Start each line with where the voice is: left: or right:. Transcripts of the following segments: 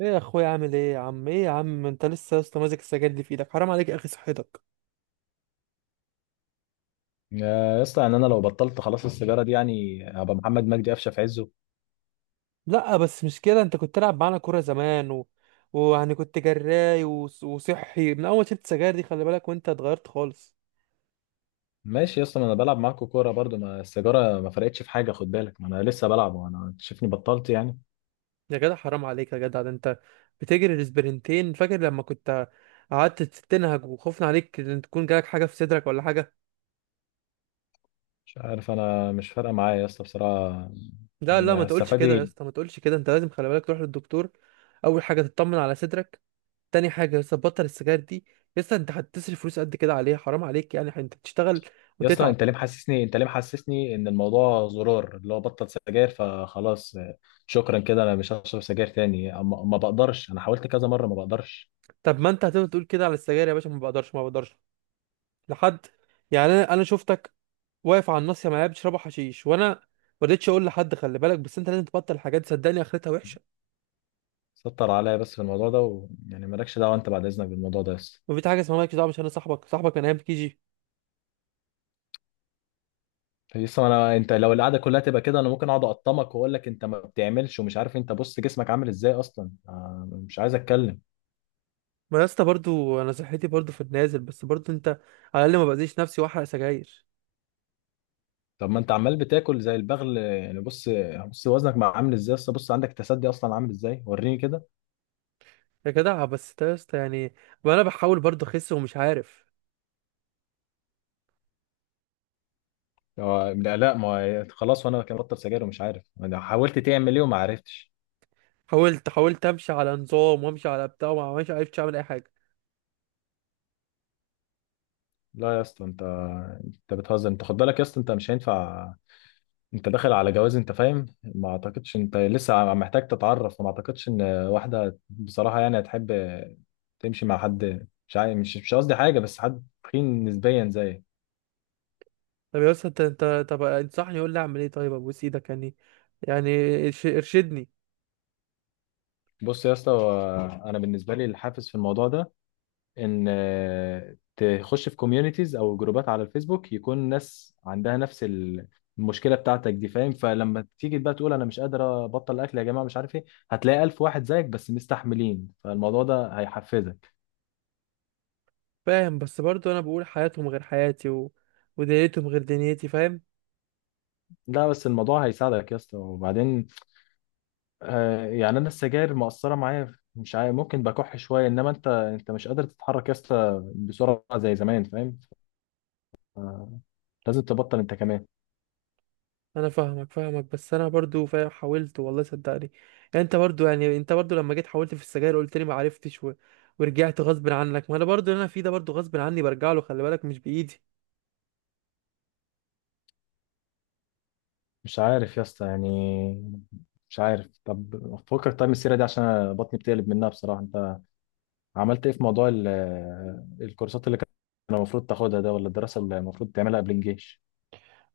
right: ايه يا اخويا، عامل ايه يا عم؟ ايه يا عم، انت لسه يا اسطى ماسك السجاير دي في ايدك؟ حرام عليك يا اخي، صحتك.
left: يا اسطى، يعني انا لو بطلت خلاص السيجاره دي يعني هبقى محمد مجدي قفشه في عزه.
right: لا بس مش كده، انت كنت تلعب معانا كوره زمان ويعني كنت جراي، وصحي. من اول شفت السجاير دي خلي بالك، وانت اتغيرت خالص.
left: ماشي يا اسطى، ما انا بلعب معاكوا كوره برضو، ما السيجاره ما فرقتش في حاجه، خد بالك، ما انا لسه بلعب وانا شايفني بطلت يعني.
right: يا جدع حرام عليك يا جدع، ده انت بتجري الاسبرنتين، فاكر لما كنت قعدت تنهج وخوفنا عليك ان تكون جالك حاجه في صدرك ولا حاجه؟
left: مش عارف، انا مش فارقه معايا يا اسطى بصراحه.
right: لا، ما
left: يعني
right: تقولش
left: هستفاد
right: كده يا
left: ايه؟
right: اسطى، ما تقولش كده، انت لازم خلي بالك تروح للدكتور. اول حاجه تطمن على صدرك، تاني حاجة يا اسطى بطل السجاير دي. يا اسطى انت هتصرف فلوس قد كده عليها؟ حرام عليك، يعني انت بتشتغل
left: يا اسطى،
right: وتتعب.
left: انت ليه محسسني ان الموضوع زرار اللي هو بطل سجاير فخلاص؟ شكرا كده، انا مش هشرب سجاير تاني. ما بقدرش، انا حاولت كذا مره ما بقدرش.
right: طب ما انت هتفضل تقول كده على السجاير يا باشا، ما بقدرش ما بقدرش، لحد يعني انا شفتك واقف على الناصية معايا بتشربوا حشيش، وانا ما رضيتش اقول لحد. خلي بالك، بس انت لازم تبطل الحاجات دي، صدقني اخرتها وحشة.
left: سطر عليا بس في الموضوع ده، ويعني مالكش دعوه انت بعد اذنك بالموضوع ده يا اسطى.
right: وفي حاجة اسمها مالكش دعوة؟ مش انا صاحبك، صاحبك من ايام كي جي.
left: لسه ما انا، انت لو القعده كلها تبقى كده انا ممكن اقعد اقطمك واقول لك انت ما بتعملش ومش عارف. انت بص جسمك عامل ازاي اصلا؟ مش عايز اتكلم.
right: ما يا اسطى برضه انا صحتي برضه في النازل، بس برضه انت على الاقل ما باذيش نفسي واحرق سجاير.
left: طب ما انت عمال بتاكل زي البغل يعني. بص، بص وزنك ما عامل ازاي اصلا، بص عندك تسدي اصلا عامل ازاي، وريني كده.
right: يا جدع بس ده يا اسطى يعني، وانا بحاول برضه اخس ومش عارف.
left: لا، لا، ما هو خلاص، وانا كان بطل سجاير ومش عارف، انا حاولت تعمل ايه وما عرفتش.
right: حاولت، حاولت امشي على نظام وامشي على بتاع، وما مش عرفتش اعمل اي حاجه.
left: لا يا اسطى، انت بتهزر. انت خد بالك يا اسطى، انت مش هينفع، انت داخل على جواز انت فاهم. ما اعتقدش انت لسه محتاج تتعرف، وما اعتقدش ان واحده بصراحه يعني هتحب تمشي مع حد مش قصدي حاجه، بس حد تخين نسبيا زيك.
right: طب يا اسطى انت، طب انصحني، قول لي اعمل ايه طيب، ابوس ايدك يعني. يعني ارشدني.
left: بص يا اسطى، هو انا بالنسبه لي الحافز في الموضوع ده ان تخش في كوميونيتيز او جروبات على الفيسبوك، يكون ناس عندها نفس المشكله بتاعتك دي فاهم. فلما تيجي بقى تقول انا مش قادر ابطل اكل يا جماعه مش عارف ايه، هتلاقي الف واحد زيك بس مستحملين، فالموضوع ده هيحفزك.
right: فاهم، بس برضو انا بقول حياتهم غير حياتي ودنيتهم غير دنيتي، فاهم.
left: لا بس الموضوع هيساعدك يا اسطى، وبعدين يعني انا السجاير مؤثره معايا مش عارف، ممكن بكح شويه، انما انت مش قادر تتحرك يا اسطى بسرعه زي زمان فاهم. آه لازم تبطل انت كمان.
right: انا فاهمك فاهمك، بس انا برضو فاهم، حاولت والله صدقني. يعني انت برضو، يعني انت برضو لما جيت حاولت في السجاير قلت لي ما عرفتش ورجعت غصب عنك. ما انا برضو اللي انا فيه ده برضو غصب عني، برجع له، خلي بالك مش بايدي.
left: مش عارف يا اسطى يعني، مش عارف. طب فكك طيب من السيره دي عشان أنا بطني بتقلب منها بصراحه. انت عملت ايه في موضوع الكورسات اللي كان المفروض تاخدها ده، ولا الدراسه اللي المفروض تعملها قبل الجيش؟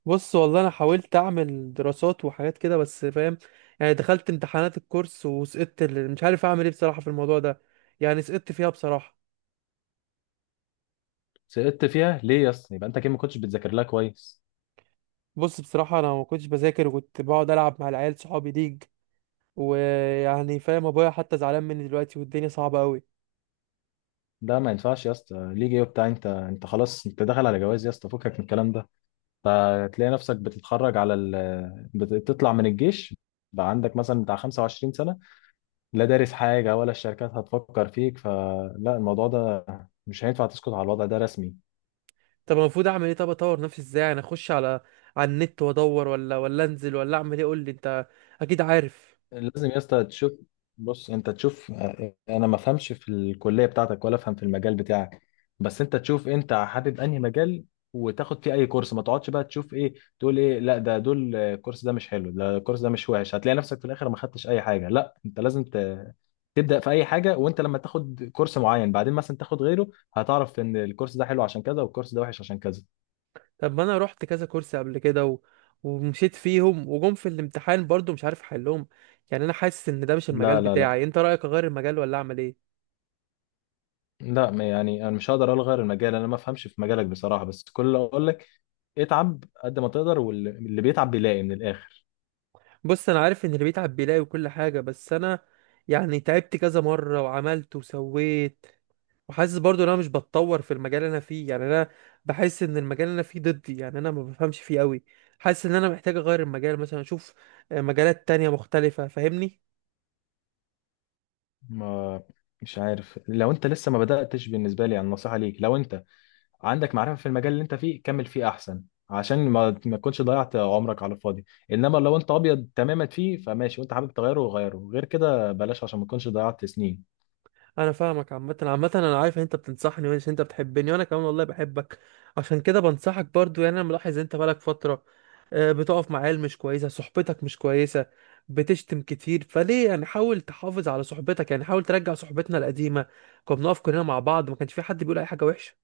right: بص والله انا حاولت اعمل دراسات وحاجات كده، بس فاهم يعني دخلت امتحانات الكورس وسقطت مش عارف اعمل ايه بصراحة في الموضوع ده، يعني سقطت فيها بصراحة.
left: سقطت فيها ليه يا اسطى؟ يبقى انت كده ما كنتش بتذاكر لها كويس.
right: بص بصراحة انا ما كنتش بذاكر، وكنت بقعد العب مع العيال صحابي ليج، ويعني فاهم ابويا حتى زعلان مني دلوقتي، والدنيا صعبة قوي.
left: ده ما ينفعش يا اسطى، ليج ايه وبتاع، انت خلاص، انت داخل على جواز يا اسطى، فكك من الكلام ده. فتلاقي نفسك بتتخرج على بتطلع من الجيش بقى عندك مثلا بتاع 25 سنة، لا دارس حاجة، ولا الشركات هتفكر فيك، فلا الموضوع ده مش هينفع، تسكت على الوضع ده رسمي.
right: طب المفروض اعمل ايه؟ طب اطور نفسي ازاي؟ يعني اخش على على النت وادور؟ ولا انزل؟ ولا اعمل ايه؟ قول لي انت اكيد عارف.
left: لازم يا اسطى تشوف، بص انت تشوف. انا ما فهمش في الكليه بتاعتك ولا افهم في المجال بتاعك، بس انت تشوف انت حابب انهي مجال وتاخد فيه اي كورس. ما تقعدش بقى تشوف ايه، تقول ايه، لا ده دول الكورس ده مش حلو، ده الكورس ده مش وحش، هتلاقي نفسك في الاخر ما خدتش اي حاجه. لا انت لازم تبدا في اي حاجه، وانت لما تاخد كورس معين بعدين مثلا تاخد غيره، هتعرف ان الكورس ده حلو عشان كذا، والكورس ده وحش عشان كذا.
right: طب ما انا رحت كذا كورس قبل كده ومشيت فيهم وجم في الامتحان برضو مش عارف احلهم. يعني انا حاسس ان ده مش المجال
left: لا، لا، لا،
right: بتاعي، انت رأيك اغير المجال ولا اعمل ايه؟
left: لا، يعني انا مش هقدر الغي المجال، انا ما افهمش في مجالك بصراحه، بس كل اللي اقول لك اتعب قد ما تقدر، واللي بيتعب بيلاقي من الاخر.
right: بص انا عارف ان اللي بيتعب بيلاقي وكل حاجة، بس انا يعني تعبت كذا مرة وعملت وسويت، وحاسس برضو ان انا مش بتطور في المجال اللي انا فيه، يعني انا بحس ان المجال اللي انا فيه ضدي، يعني انا ما بفهمش فيه قوي. حاسس ان انا محتاج اغير المجال، مثلا اشوف آه، مجالات تانية مختلفة، فاهمني.
left: ما مش عارف، لو انت لسه ما بداتش بالنسبه لي يعني نصيحه ليك، لو انت عندك معرفه في المجال اللي انت فيه كمل فيه احسن، عشان ما تكونش ضيعت عمرك على الفاضي. انما لو انت ابيض تماما فيه فماشي، وانت حابب تغيره غيره، غير كده بلاش، عشان ما تكونش ضيعت سنين.
right: انا فاهمك، عامه عامه انا عارف ان انت بتنصحني وان انت بتحبني، وانا كمان والله بحبك، عشان كده بنصحك برضو. يعني انا ملاحظ انت بقالك فتره آه، بتقف مع عيال مش كويسه، صحبتك مش كويسه، بتشتم كتير، فليه يعني؟ حاول تحافظ على صحبتك، يعني حاول ترجع صحبتنا القديمه، كنا بنقف كلنا مع بعض، ما كانش في حد بيقول اي حاجه وحشه.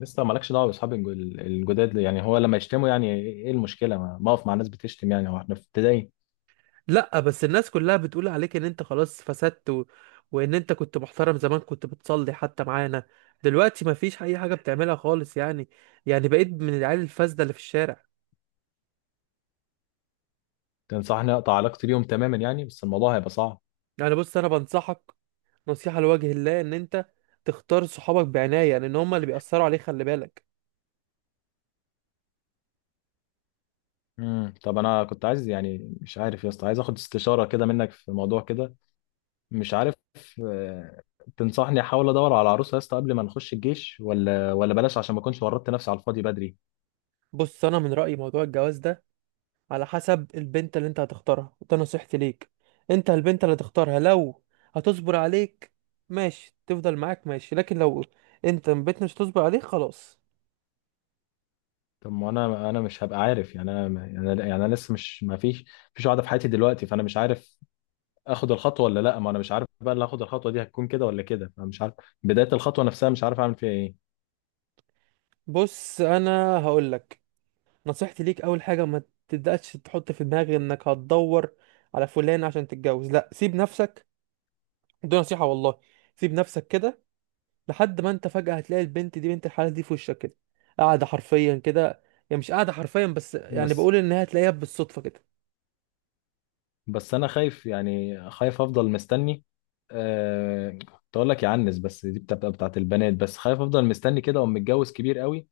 left: لسه مالكش دعوه باصحاب الجداد يعني. هو لما يشتموا يعني ايه؟ إيه المشكله ما اقف مع ناس بتشتم؟ يعني هو احنا في ابتدائي؟
right: لا بس الناس كلها بتقول عليك ان انت خلاص فسدت وان انت كنت محترم زمان، كنت بتصلي حتى معانا، دلوقتي ما فيش اي حاجه بتعملها خالص، يعني يعني بقيت من العيال الفاسده اللي في الشارع.
left: تنصحني اقطع علاقتي بيهم تماما يعني؟ بس الموضوع هيبقى صعب.
right: يعني بص انا بنصحك نصيحة لوجه الله، ان انت تختار صحابك بعناية، لان هما اللي بيأثروا عليك، خلي بالك.
left: طب انا كنت عايز يعني، مش عارف يا اسطى، عايز اخد استشاره كده منك في موضوع كده. مش عارف، آه، تنصحني احاول ادور على عروسه يا اسطى قبل ما نخش الجيش؟ ولا بلاش عشان ما اكونش ورطت نفسي على الفاضي بدري؟
right: بص انا من رأيي موضوع الجواز ده على حسب البنت اللي انت هتختارها، وده نصيحتي ليك. انت البنت اللي هتختارها لو هتصبر عليك ماشي، تفضل معاك ماشي، لكن لو انت البنت مش هتصبر عليك خلاص.
left: طب ما انا مش هبقى عارف يعني، انا يعني انا لسه مش، ما فيش مفيش واحده في حياتي دلوقتي، فانا مش عارف اخد الخطوه ولا لا. ما انا مش عارف بقى اللي هاخد الخطوه دي هتكون كده ولا كده، فمش عارف. بدايه الخطوه نفسها مش عارف اعمل فيها ايه.
right: بص انا هقولك نصيحتي ليك، اول حاجة ما تبدأش تحط في دماغك انك هتدور على فلان عشان تتجوز، لا، سيب نفسك، دي نصيحة والله. سيب نفسك كده لحد ما انت فجأة هتلاقي البنت دي، بنت الحلال دي، في وشك كده، قاعدة حرفيا كده، يعني مش قاعدة حرفيا، بس يعني
left: بس
right: بقول ان هي هتلاقيها بالصدفة كده.
left: بس انا خايف يعني، خايف افضل مستني. كنت اقول لك يعنس بس دي بتبقى بتاعت البنات، بس خايف افضل مستني كده، وأقوم متجوز كبير قوي.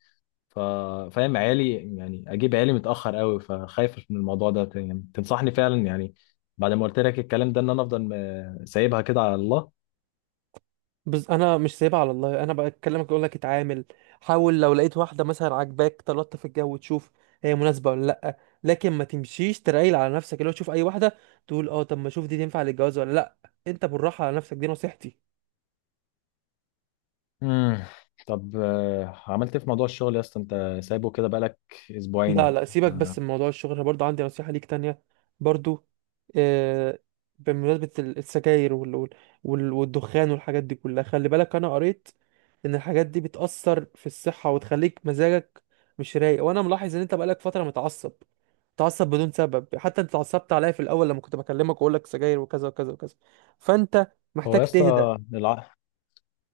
left: ف- فاهم عيالي يعني، اجيب عيالي متاخر قوي، فخايف من الموضوع ده. يعني تنصحني فعلا يعني بعد ما قلت لك الكلام ده ان انا افضل سايبها كده على الله؟
right: بس انا مش سايبها على الله، انا بكلمك اقول لك اتعامل. حاول لو لقيت واحدة مثلا عاجباك تلطف في الجو وتشوف هي مناسبة ولا لا، لكن ما تمشيش ترايل على نفسك، اللي هو تشوف اي واحدة تقول اه طب ما اشوف دي تنفع للجواز ولا لا، انت بالراحة على نفسك، دي نصيحتي.
left: امم طب، عملت ايه في موضوع الشغل يا اسطى؟ انت سايبه كده بقالك
right: لا
left: اسبوعين.
right: لا سيبك بس
left: آه،
right: من موضوع الشغل، أنا برضو عندي نصيحة ليك تانية، برضو آه، بمناسبة السجاير والدخان والحاجات دي كلها، خلي بالك، أنا قريت إن الحاجات دي بتأثر في الصحة وتخليك مزاجك مش رايق، وأنا ملاحظ إن أنت بقالك فترة متعصب، متعصب بدون سبب، حتى أنت اتعصبت عليا في الأول لما كنت بكلمك وأقول لك سجاير وكذا وكذا وكذا، فأنت
left: هو
right: محتاج
left: يا
right: تهدى.
left: اسطى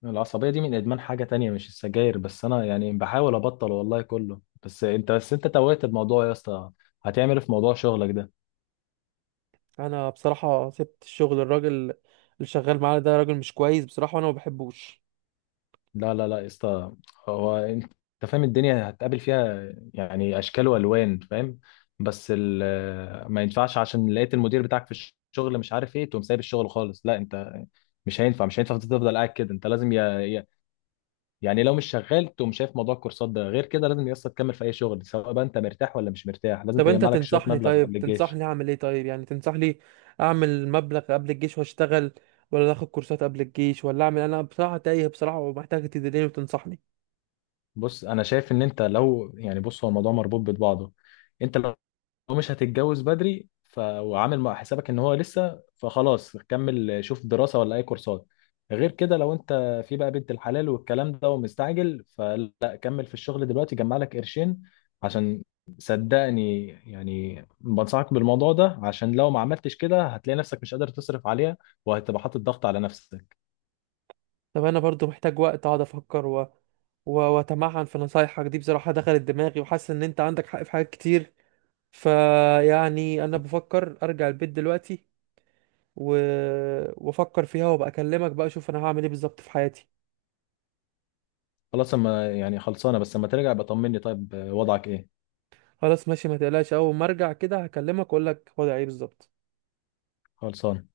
left: العصبية دي من إدمان حاجة تانية مش السجاير بس، أنا يعني بحاول أبطل والله كله، بس أنت توهت الموضوع يا اسطى. هتعمل إيه في موضوع شغلك ده؟
right: أنا بصراحة سبت الشغل، الراجل اللي شغال معانا ده راجل مش كويس بصراحة، وأنا ما بحبوش.
left: لا، لا، لا، يا اسطى، هو أنت فاهم الدنيا هتقابل فيها يعني أشكال وألوان فاهم. بس ما ينفعش عشان لقيت المدير بتاعك في الشغل مش عارف إيه تقوم سايب الشغل خالص. لا أنت مش هينفع، تفضل قاعد كده. أنت لازم يعني لو مش شغال تقوم شايف موضوع الكورسات ده، غير كده لازم يا اسطى تكمل في اي شغل، سواء بقى انت مرتاح ولا مش مرتاح، لازم
right: طب انت
left: تجمع لك شويه
right: تنصحني،
left: مبلغ
right: طيب
left: قبل الجيش.
right: تنصحني اعمل ايه طيب، يعني تنصحني اعمل مبلغ قبل الجيش واشتغل، ولا اخد كورسات قبل الجيش، ولا اعمل؟ انا بصراحة تايه بصراحة، ومحتاج تدليني وتنصحني.
left: بص انا شايف ان انت لو يعني، بص هو الموضوع مربوط ببعضه. انت هو مش هتتجوز بدري، وعامل مع حسابك ان هو لسه، فخلاص كمل شوف دراسة ولا اي كورسات. غير كده لو انت في بقى بنت الحلال والكلام ده ومستعجل، فلا كمل في الشغل دلوقتي جمع لك قرشين، عشان صدقني يعني بنصحك بالموضوع ده، عشان لو ما عملتش كده هتلاقي نفسك مش قادر تصرف عليها، وهتبقى حاطط ضغط على نفسك.
right: طب انا برضو محتاج وقت اقعد افكر واتمعن في نصايحك دي، بصراحة دخلت دماغي وحاسس ان انت عندك حق في حاجات كتير، فيعني انا بفكر ارجع البيت دلوقتي و... وافكر فيها وابقى اكلمك بقى اشوف انا هعمل ايه بالظبط في حياتي.
left: خلاص، اما يعني خلصانة، بس اما ترجع بطمني طيب وضعك ايه.
right: خلاص ماشي ما تقلقش، اول ما ارجع كده هكلمك واقول لك وضعي ايه بالظبط.
left: خلصانة.